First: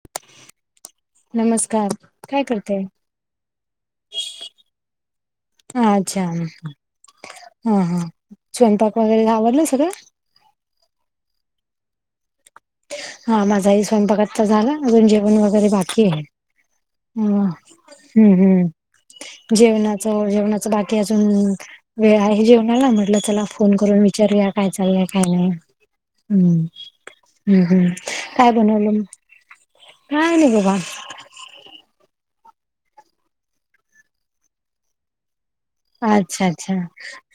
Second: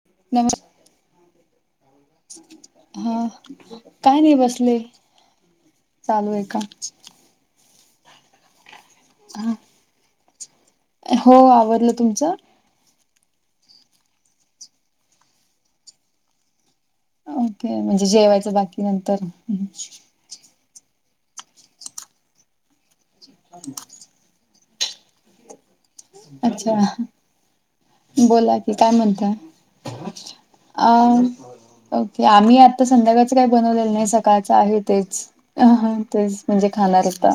[inaudible] नमस्कार काय करते हा काय नही बसले. अच्छा चालू आहे का हा हा स्वयंपाक वगैरे हा आावलं सगळं? हो आवरलं. तुमचं? हा माझाही स्वयंपाक आता झाला, अजून जेवण वगैरे बाकी आहे. ह ओके म्हणजे हम्म जेवायचं बाकी नंतर हम्म जेवणाचं जेवणाचं बाकीये अजून, वेळ आहे जेवणाला म्हटलं, चला फोन करून चर्या काय चाललंय, काय नाही, हम्म अच्छा हम् हम् काय बोला की काय बनवलं मग? म्हणताय काय नही गं बा. ओके, आम्ही आता संध्याकाळच काही बनवलेलं नाही, सकाळचं आहे तेच हं हं तेच अच्छा म्हणजे अच्छा खाणारे आता.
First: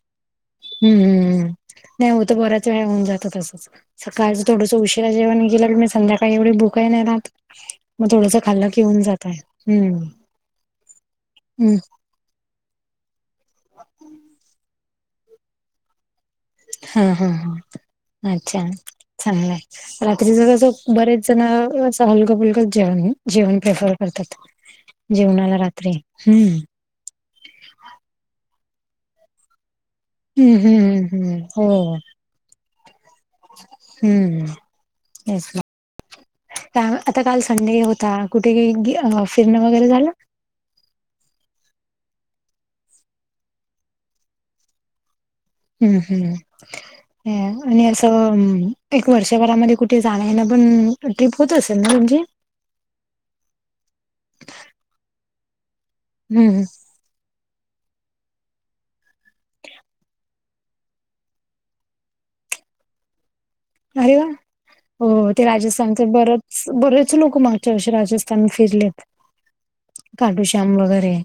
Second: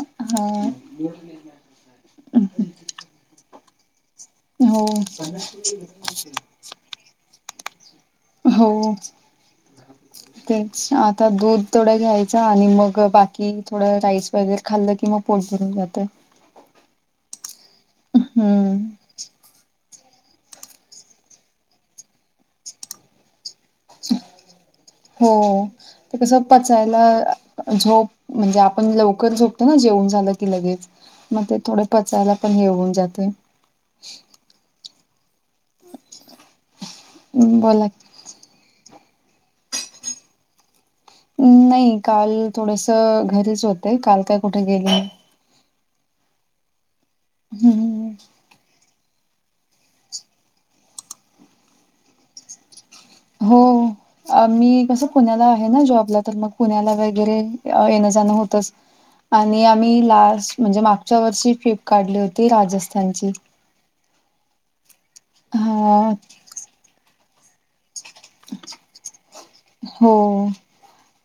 हम्म हम्म् नाही होतं, बऱ्याच वेळा होऊन जातं तसंच. सकाळचं थोडसं हो उशीरा जेवण गेले का, मं संध्याकाळी एवढी भुकही नाही राहत. मग थोडंसं हो खाल्लं की होऊन जात आहे हम्म तेच, आता दूध हम्म. थोडं घ्याय चं आणि मग बाकी थोडं राइस वगैरे खाल्लं कि मग पोट भरून जातंय. हं हं हं अच्छा हम्म चांगलाय. रात्रीचं कसं बरेच जण असं हलकं फुलकंच जेवण जेवण प्रेफर करतात. [inaudible] हो रात्री. ते कसं हम्म. पचाय ला झोप म्हणजे आपण लवकर झोपतो ना जेऊन. झाले की हम्म, लगेच, हम्म, हम्म. मं ते थोडे हो. पचायला पण हे होऊन जातंय. हम्म हम्म हेच ना, आता काल संडे बोला होता. कुठे [unintelligible] फिरणं वगैरे झालं? नाही काल थोडसं घरीच होते, काल काय कुठे गेली नाही. हम्म हम्म [unintelligible] एक वर्षभरामध्ये कुठे जाणं येणं पण ट्रीप होत असेल ना तुमची? हो आम्ही कसं पुण्याला आहे ना जॉबला तर मग हम्म. पुण्याला वैगरे येणं जाणं होतच. आणि आम्ही लास्ट म्हणजे मागच्या वर्षी फिप काढली होती राजस्थानची. अरे वा, हो ते हा राजस्थानचे बरेच बरेच लोक मागच्या वर्षी राजस्थान पण फिरलेत काटू हो श्याम वगैरे.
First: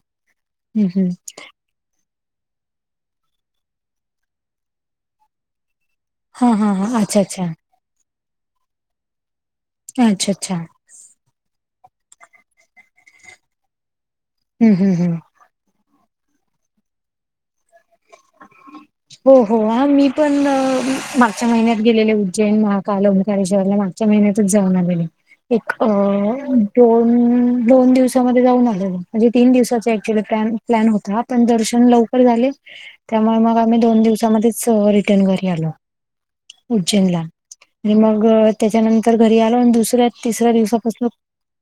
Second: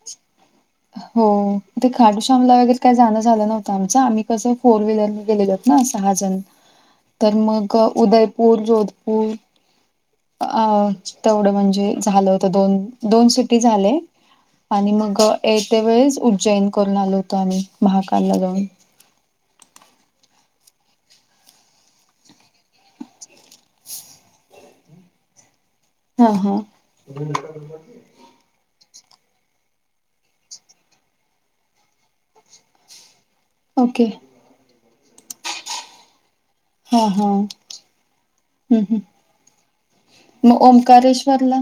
हम्म, हम्म. हो ते खाटू शामला वगैरे काय जाणं झालं नव्हतं आमचं. आम्ही कसं फोर व्हीलरने गेलेलं. ना सहा जण, हां हां हां अच्छा तर अच्छा. मग क उदयपूर, जोधपूर अच्छा अ अच्छा. अ तेवढं म्हणजे झालं होत दोन दोन सिटी झाले हं, हं, आणि हं. मग येत्या वेळेस उज्जैन करून आलो होतो आम्ही महाकालला जाऊन. हो हो ह मी पण मागच्या महिन्यात गेलेले उज्जैन महाकाल ॐकारेश्वरला ना च्या महिन्यातच जाऊन आलेले. एक अ हा हा दोन दोन दिवसामध्ये जाऊन आले मी. म्हणजे तीन दिवसाचा ऍक्च्युली पॅन प्लॅन होता पण दर्शन लवकर झाले त्यामुळे मग आम म दोन ओके दिवसामध्येच अ रिटर्न घरी आलो. हा उज्जैनला. हा आणि मग हम्म त्याच्यानंतर हम्म घरी आलो आणि दुसऱ्या तिसऱ्या मग दिवसापासन ओंकारेश्वरला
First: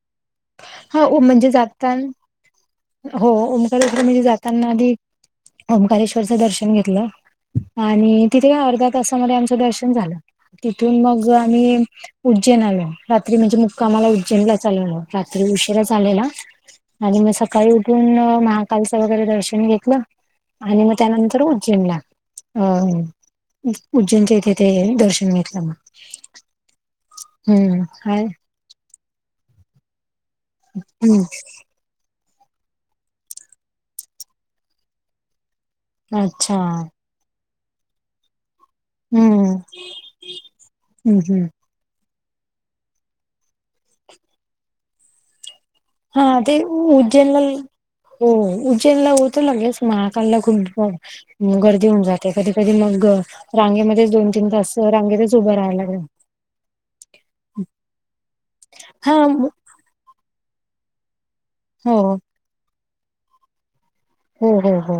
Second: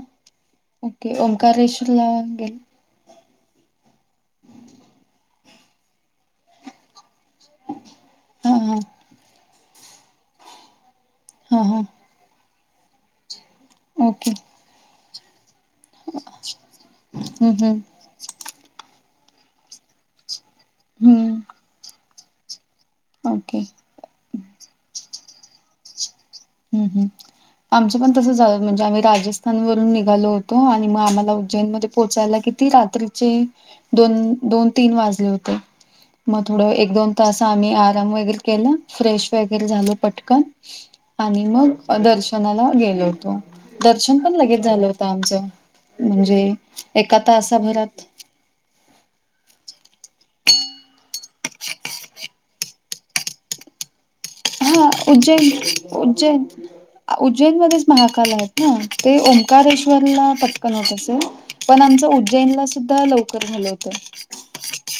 हा ओ ओके म्हणजे ओंकारेश्वरला जातान गेल हो ओमकार म्हणजे जाताना आधी ओंकारेश्वरचं दर्शन घेतलं आणि तिथे हा काय हा अर्ध्या तासामध्ये आम दर्शन झाल तिथून मग हा आम्ही हा उज्जैन आलो रात्री म्हणजे मुक कामाला ओके उज्जैनलाच आलेलो रात्री उशीरा चालेला आणि मग हम्म सकाळी हम्म उठून महा कालचं वगैरे दर्शन घेतलं आणि मग हम्म त्यानंतर उज्जेला अ अम्म ओके उज्जैनच्या इथे ते हे न दर्शन घेतलं म हम्म हम्म आमचे पण तस झाल म्हणजे आम्ही राजस्थान वरून निघालोत तो आणि म हम्म आम्हाला उज्जैन मध्ये पोचायला कि ती रात्रीचे दोन दोन तीन वाजले होते म अच्छा थोड एक दोन तास आम्ही आराम वगैरे केल, फ्रेश हम्म वगैरे झालो पटकन हम्म आणि हम्म मग अ दर्शनाला गेलो होतो दर्शन पण लगेच झालं होत आमचं. हा म्हणजे ते एका उज्जैनला तासा भरात हो उज्जेनला होतो लगेच महाकालला खूप म गर्दी होऊन जाते कधी कधी मग रांगेमध्ये दोन तीन तास हा रांगेतच उज्जैन उभं राहायला लागलं उज्जैन उज्जैन मध्येच महाकाल आहेत ना हा ते ओंकारेश्वरला पट कन होत असेल पण हो आमचं उज्जैनला सुद्धा लवकर झालं होतं. हो हो हो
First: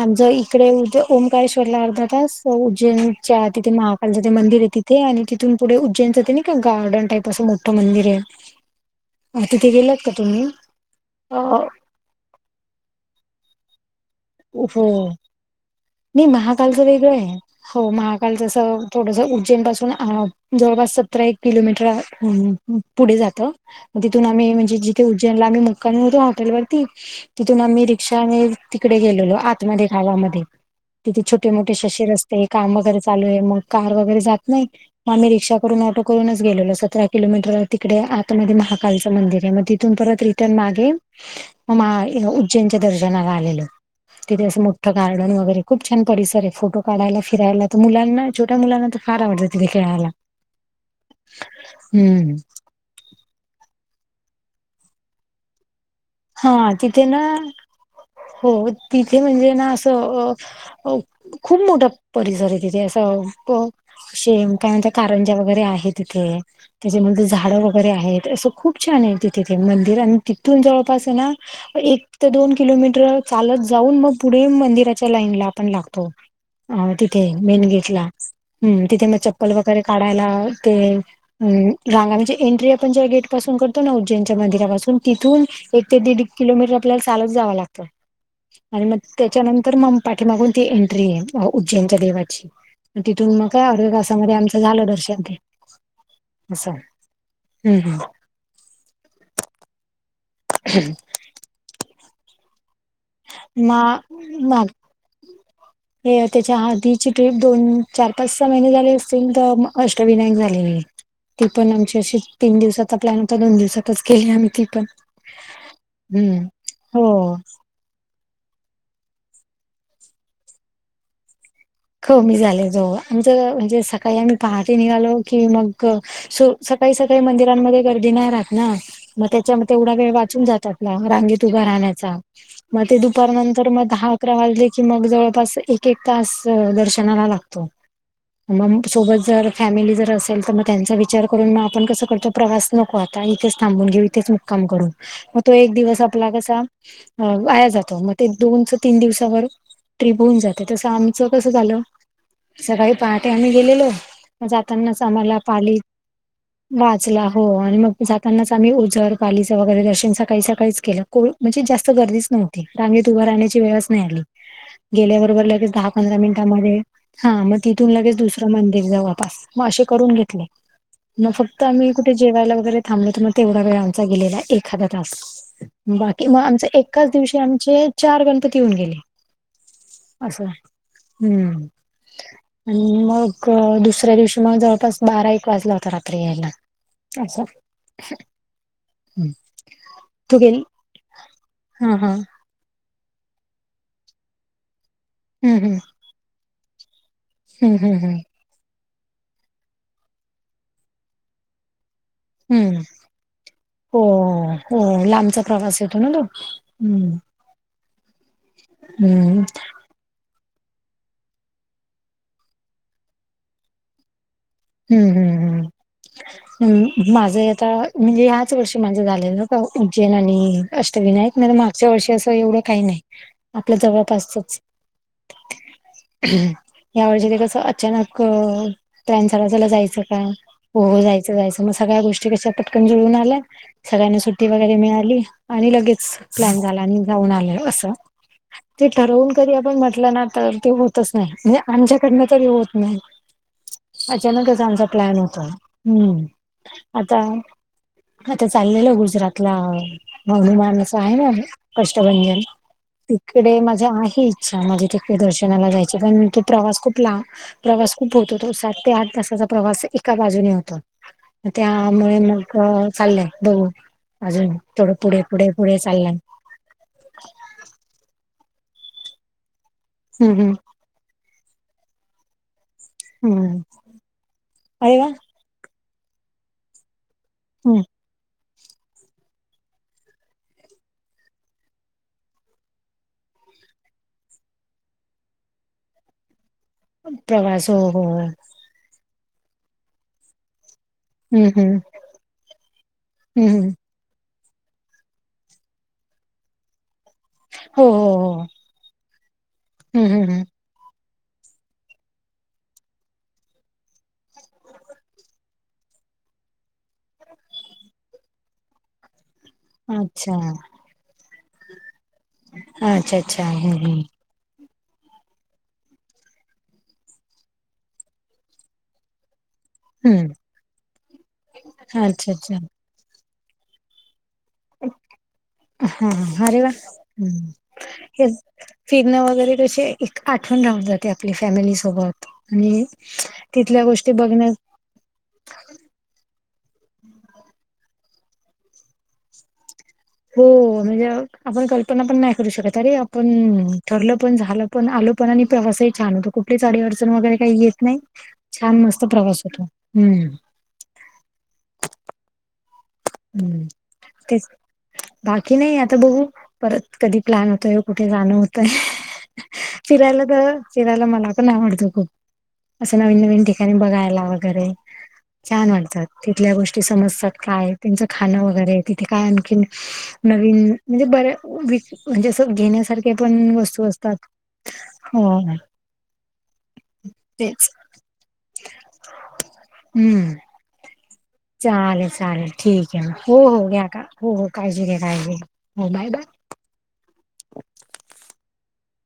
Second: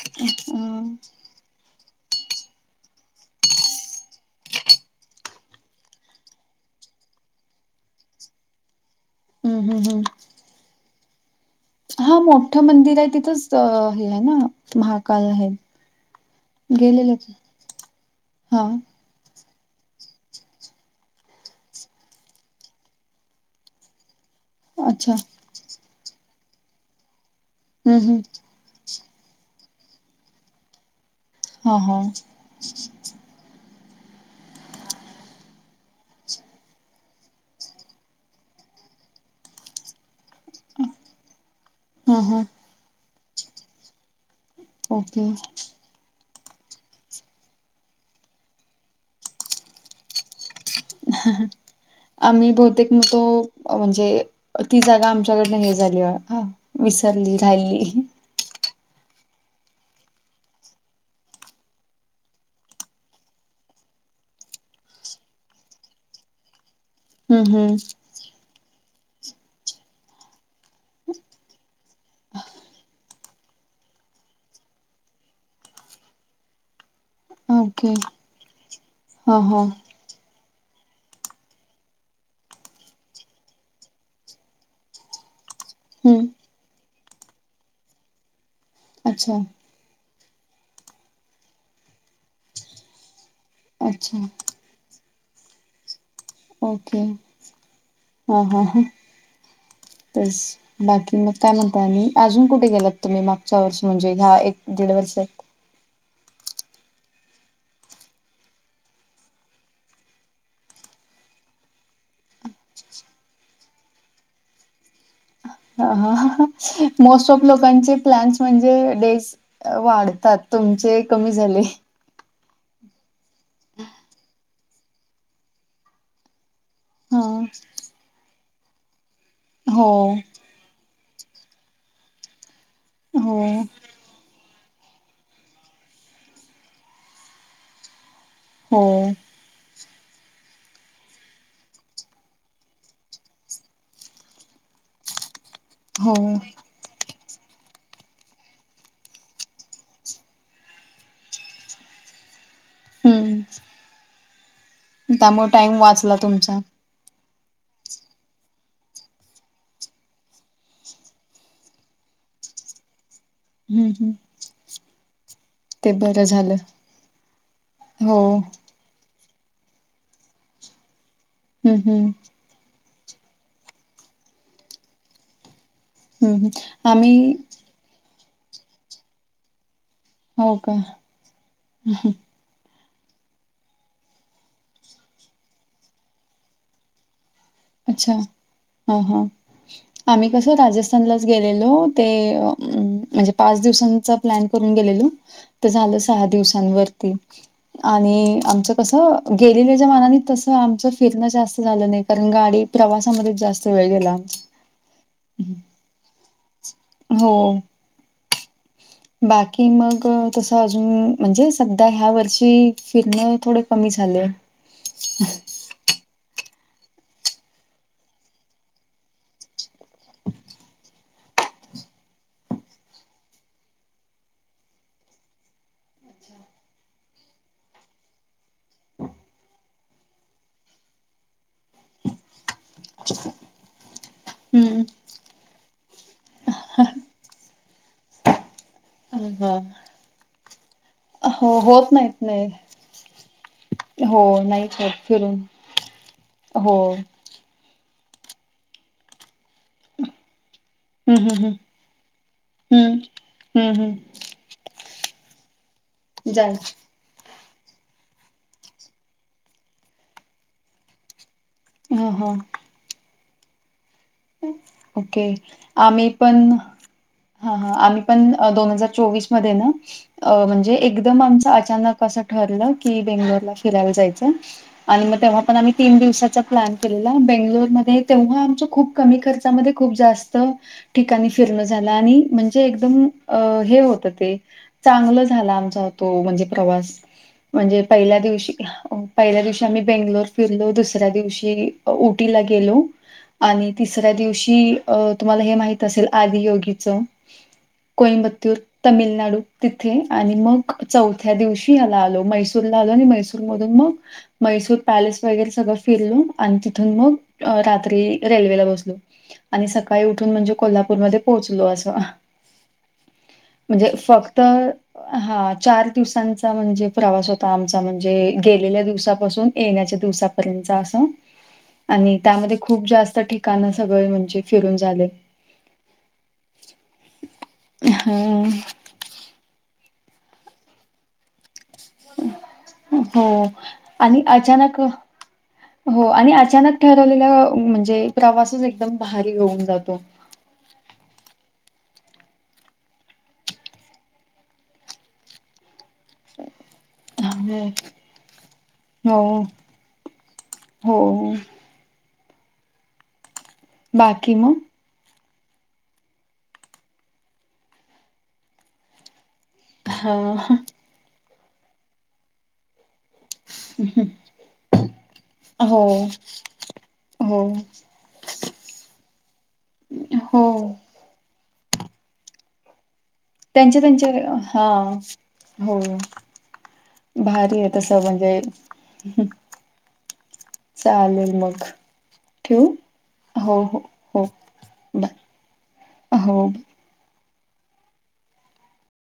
आमच इकडे उद्य हम्म ओम काळेश्वरला अर्धा तास उज्जैनच्या तिथे महाकालच ते मंदिर ये तिथे आणि तिथ तिथून पुढे उज्जैनच ते नायका गार्डन टाईप असं मोठं मंदिर ये अ तिथे हम्म हम्म गेलात का तुम्ही? अ हा मोठं मंदिर ये तिथंच हे हाय ना हो महाकाल आहेत. नाही महाकालच वेगळं ये, हो महाकालच अस हा थोडसं उज्जैन पाासून अ जवळपास सतरा एक किलोमीटर पुढे जातं म तिथून आम्ही म्हणजे जिथे अच्छा उज्जैनला आम्ही मुक्कामी होतो हॉटेलवरती तिथून आम्ही हम्म हम्म रिक्षाने कडे गेलेलो आतमध्ये गावामध्ये तिथे छोटे मोठे हा शे हा असे रस्ते कामं करं चालू ये मग कार वगैरे जात नाही. म आम्ही रिक्षा करून ऑटो करूनच गेलो सतरा किलोमीटर तिकडे आतमध्ये महाकालचं मंदिर ये, म तिथून परत रि टन मागे म मा हा हा उज्जैनच्या दर्शनाला आलेलो तिथे असं मो मोठ्ठ ओके गार्डन वगैरे खूप- छान परिसर ये. फोटो काढायला फिरायला त मुलांना छोट्या मुलांना तर फार आवडल तिथे खेळायला हम्म आम्ही दुध - तेक नको म्हणजे ती जागा आमच्याकडनं हे झालीया हा तिथे ना हो तिथे म्हणजे ना असं अ हो, खूप मोठा परिसर आहे. तिथे असं अ शेम काय म्हणत कारंजा वगैरे आहे तिथे त्याच्यामध्ये हम्म झाडं वगैरे हम्म आहेत. असं खूप छान आहे, तिथे ते मंदिर आणि तिथून जवळ तस ना, एक ते दोन किलोमीटर चालत जाऊन, मग पुढे मंदिराच्या लाईन ला आपण लागतो. अ तिथे मेन ओके गेटला, हम्म, तिथे मग हा चप्पल हा वगैरे काढायला ते अ रांगा जे एंट्री आपण ज्या गेट पासून करतो ना उज्जैनच्या मंदिरापासून तिथून एक ते दीड हं, किलोमीटर आपल्याला चालत जावं लागतं. आणि मग अच्छा, तेच्यानंतरम पाठी मागून ती एंट्री ये उज्जैनच्या देवाची, तिथून मग का अच्छा. अर्धतासामध्ये आमचं झाल दर्शन ते. असं. ओके, हम्म हम्म. हा हा ह. तस, बाकी मग काय म्हणताय आणि अजून कुठे गेलात? तुम्ही मागच्या मा वर्ष म्हणजे, ह्या एक माग दीड वर्ष हे तेच्या आधीची ट्रिप दोन, चार, पाच महिने झाले असतील. तर अष्टविनायक झालेली. ती पण आमची अशी तीन दिवसाचा प्लॅन होता, दोन दिवसातच केली आम्ही ती पण हा-हा-हा हम्म मोस्ट हो. ऑफ लोक लोकांचे प्लॅन्स म्हणजे डेज वाढतात. तुमचे कमी झाले. कमी झाले जो, आमचं म्हणजे सकाळी आम्ही पहाटे निघालो की मग सु सकाळी-सकाळी हां. मंदिरांमध्ये गर्दी नाही राहत ना, म त्याच्यामध्ये हो, तेवढा वेळ वाचून जातात. रांगेत उभा राहण्याचा, म ते दुपार हो, नंतर म दहा अकरा वाजले की मग जवळपास एक-एक तास दर्शनाला लागतो. म हो, सोबत जर फॅमिली जर असेल तर मग त्यांचा विचार करून मग आपण कसं करतो, प्रवास नको आता इथेच थांबून घेऊ, इथेच मुक्काम करून. म तो एक दिवस हो. आपला कसा अ वाया जातो. मग ते दोनच तीन दिवसावर ट्रीप होऊन जाते, तस आम्ही चं कस झालं. सकाळी पहाटे हं. आम्ही गेलेलो. जातानाच आम्हाला त्यामुळे पाली, टाईम वाचला तुमचा. वा ला हो, आणि मग जातानाच आम्ही ओझर पालीच वगैरे दर्शन सकाळी सकाळीच केलं. को म्हणजे जास्त गर्दीच नव्हती. रांगेत उभं राहण्याची वेळ हं, नाही. हं. आली गेल्याबरोबर लगेच दहा ते बरं झालं. मिनटामध्ये, हा मग तिथून लगेच हो. दुसरं मंदिर जवळपास म असे करून घेतले. मग फक्त हं, आम्ही हं. कुठे जेवायला वगैरे थांबल होतो. मग तेवढा वेळ आमचा गेलेला एखादा तास. बाकी हं, मग हं. आमचे एकाच आम्ही दिवशी आमचे चार गणपती होऊन गेले. असं हो का? हम्म. आणि मग दुसऱ्या दिवशी मग जवळपास बारा, एक वाजला होता. रात्री यायला. असं. अच्छा, हा-हा. हं. आम्ही तू कसं गेली राजस्थानलाच गेलेलो हा ते हा अ म्हणजे पाच दिवसांचा प्लॅन करून गेलेलो. हम्म तर हम्म झालं सहा दिवसांवरती. हम्म हम्म आणि हम्म आमच कसं गेलेल्याच्या मानाने तसं आमचं फिरनं जास्त झालं नाही का गाडी हम्म प्रवासामध्ये जास्त वेळ हो गेला. हो हो. लांबचा हम्म. प्रवास येतो ना तो हम्म हो. हम्म बाकी मग? तसं अजून म्हणजे सध्या ह्या वर्षी फिरणे थोडे कमी झालय. हम्म. हम्म हम्म, माझं ही आता म्हणजे ह्याच वर्षी माझं झालेलं का उज्जैन आणि अष्ट -विनायक [unintelligible] मागच्या वर्षी असं एवढं काही नाही आपलं जवळपासचच. [inaudible] यावर्षी ते कसं अचानक प्लॅन झाला चला जायचं का? हो जायचं जायचं, मग सगळ्या गोष्टी कश्या पटकन जुळून आल्या सगळ्यांना सुट्टी वगैरे हं. मिळाली आणि लगेच प्लॅन झाला आणि जाऊन आलो असं, ते अ, ठरवून कधी हां. आपण म्हट -लं ना तर तो हो -तच नाही हो, म्हणजे होत नाहीत आमच्याकडन तरी होत नाही, हो, अचानकच नाहीच आमचा होत प्लॅन फिरून. होतो. हम्म, हो. आता आता चाललेलं गुजरातला [inaudible] हं, हं, हं. [inaudible] कष्टभंजन तिकडे हम्म हम्म माझी हम्म आहे इच्छा माझी तिकडे दर्शनाला जाय -चं जाईल. प्रवास खूप ला प्रवास खूप होतो तो सात ते आठ तासाचा प्रवास एका बाजूने होतो. ह त्यामुळे ह मग चाललंय बघू? अजून थोडं पुढे ओके पुढे पुढे चाललं. पण हा हा, आम्ही पण दोन हजार चोवीसमध्ये ना हम्म अ हम्म म्हणजे एकदम आमचं अचानक असं ठरलं की बेंगलोरला हम्म फिरायला जायचं अरे वा आणि मग तेव्हा पण आम्ही तीन दिवसांचा प्लॅन केलेला, हम्म. बेंगलोरमध्ये तेव्हा आमच्या खूप कमी खर्चामध्ये खूप जास्त ठिकाणी फिरणं झालं आणि म्हणजे एकदम अ हे होत ते चांगलं झालं आमचा तो म्हणजे प्रवास प्रवास हो म्हणजे हो पहिल्या हो. दिवशी पहिल्या दिवशी आम्ही बेंगलोर फिरलो. दुसऱ्या हम्म दिवशी हम्म ऊटीला गेलो हम्म आणि तिसऱ्या दिवशी अ तुम्हाला हे माहित असेल आदियोगीचं? हो हो हो कोइंबत्तुर, तमिळनाडू तिथे हम्म हम्म आणि हम्म. मग चौथ्या दिवशी याला आलो मैसूरला आलो आणि मैसूर मधून मग मैसूर पॅलेस वगैरे सगळं फिरलो आणि तिथून मग रात्री रेल्वेला बस लो आणि सकाळी उठून अच्छा म्हणजे कोल्हापूरमध्ये पोहोचलो असं. अच्छा अच्छा हम्म म्हणजे हम्म फक्त हा चार दिवसांचा म्हणजे प्रवास होता आमचा म्हणजे गेलेल्या दिवसापासून येण्याच्या हम्म दिवसापर्यंतच असं आणि अच्छा अच्छा त्यामध्ये खूप जास्त ठिकाण सगळं म्हणजे फिरून झाले. हा, अरे वा! हेच हं, फिरणं वगैरे कसे एक आठवण राहुन जाते आपली फॅमिली सोबत आणि हो तिथल्या गोष्टी आणि बघण्यात अचानक हो आणि अचानक ठरवलेला म्हणजे प्रवासच एकदम भारी होऊन जातो. हो म्हणजे आपण कल्पना पण नाही करू शकत. अरे आपण ठरलं पण झालं पण आलोपण आणि प्रवासही छान होतो. कुठल्या [inaudible] अडचण वगैरे काही येत नाही छान मस्त हो प्रवास होतो, हम्म! हो हो! [inaudible] बाकी तेच मग? बाकी नाही आता बघू परत कधी प्लॅन होतोय कुठे जाणं होतंय. हा फिरायला तर फिरायला मला पण आवडतं खूप असं नवीन नवीन ठिकाणी बघायला वगैरे, छान हो वाटतात तिथल्या गोष्टी समजतात हो काय त्यांचं खाणं वगैरे तिथे काय आणखी हो नवीन म्हणजे बर्या व म्हणजे अस घेण्यासार त्यांच्या त्यांच्या, हा हो हो! भारी हाय तेच तस म्हणजे हम्म चालेल मग चालेल चालेल ठेवू? ठीक हाय हो हो घ्या का हो हो काळजी घ्या बाय काळजी घ्या हो बाय बाय. हो.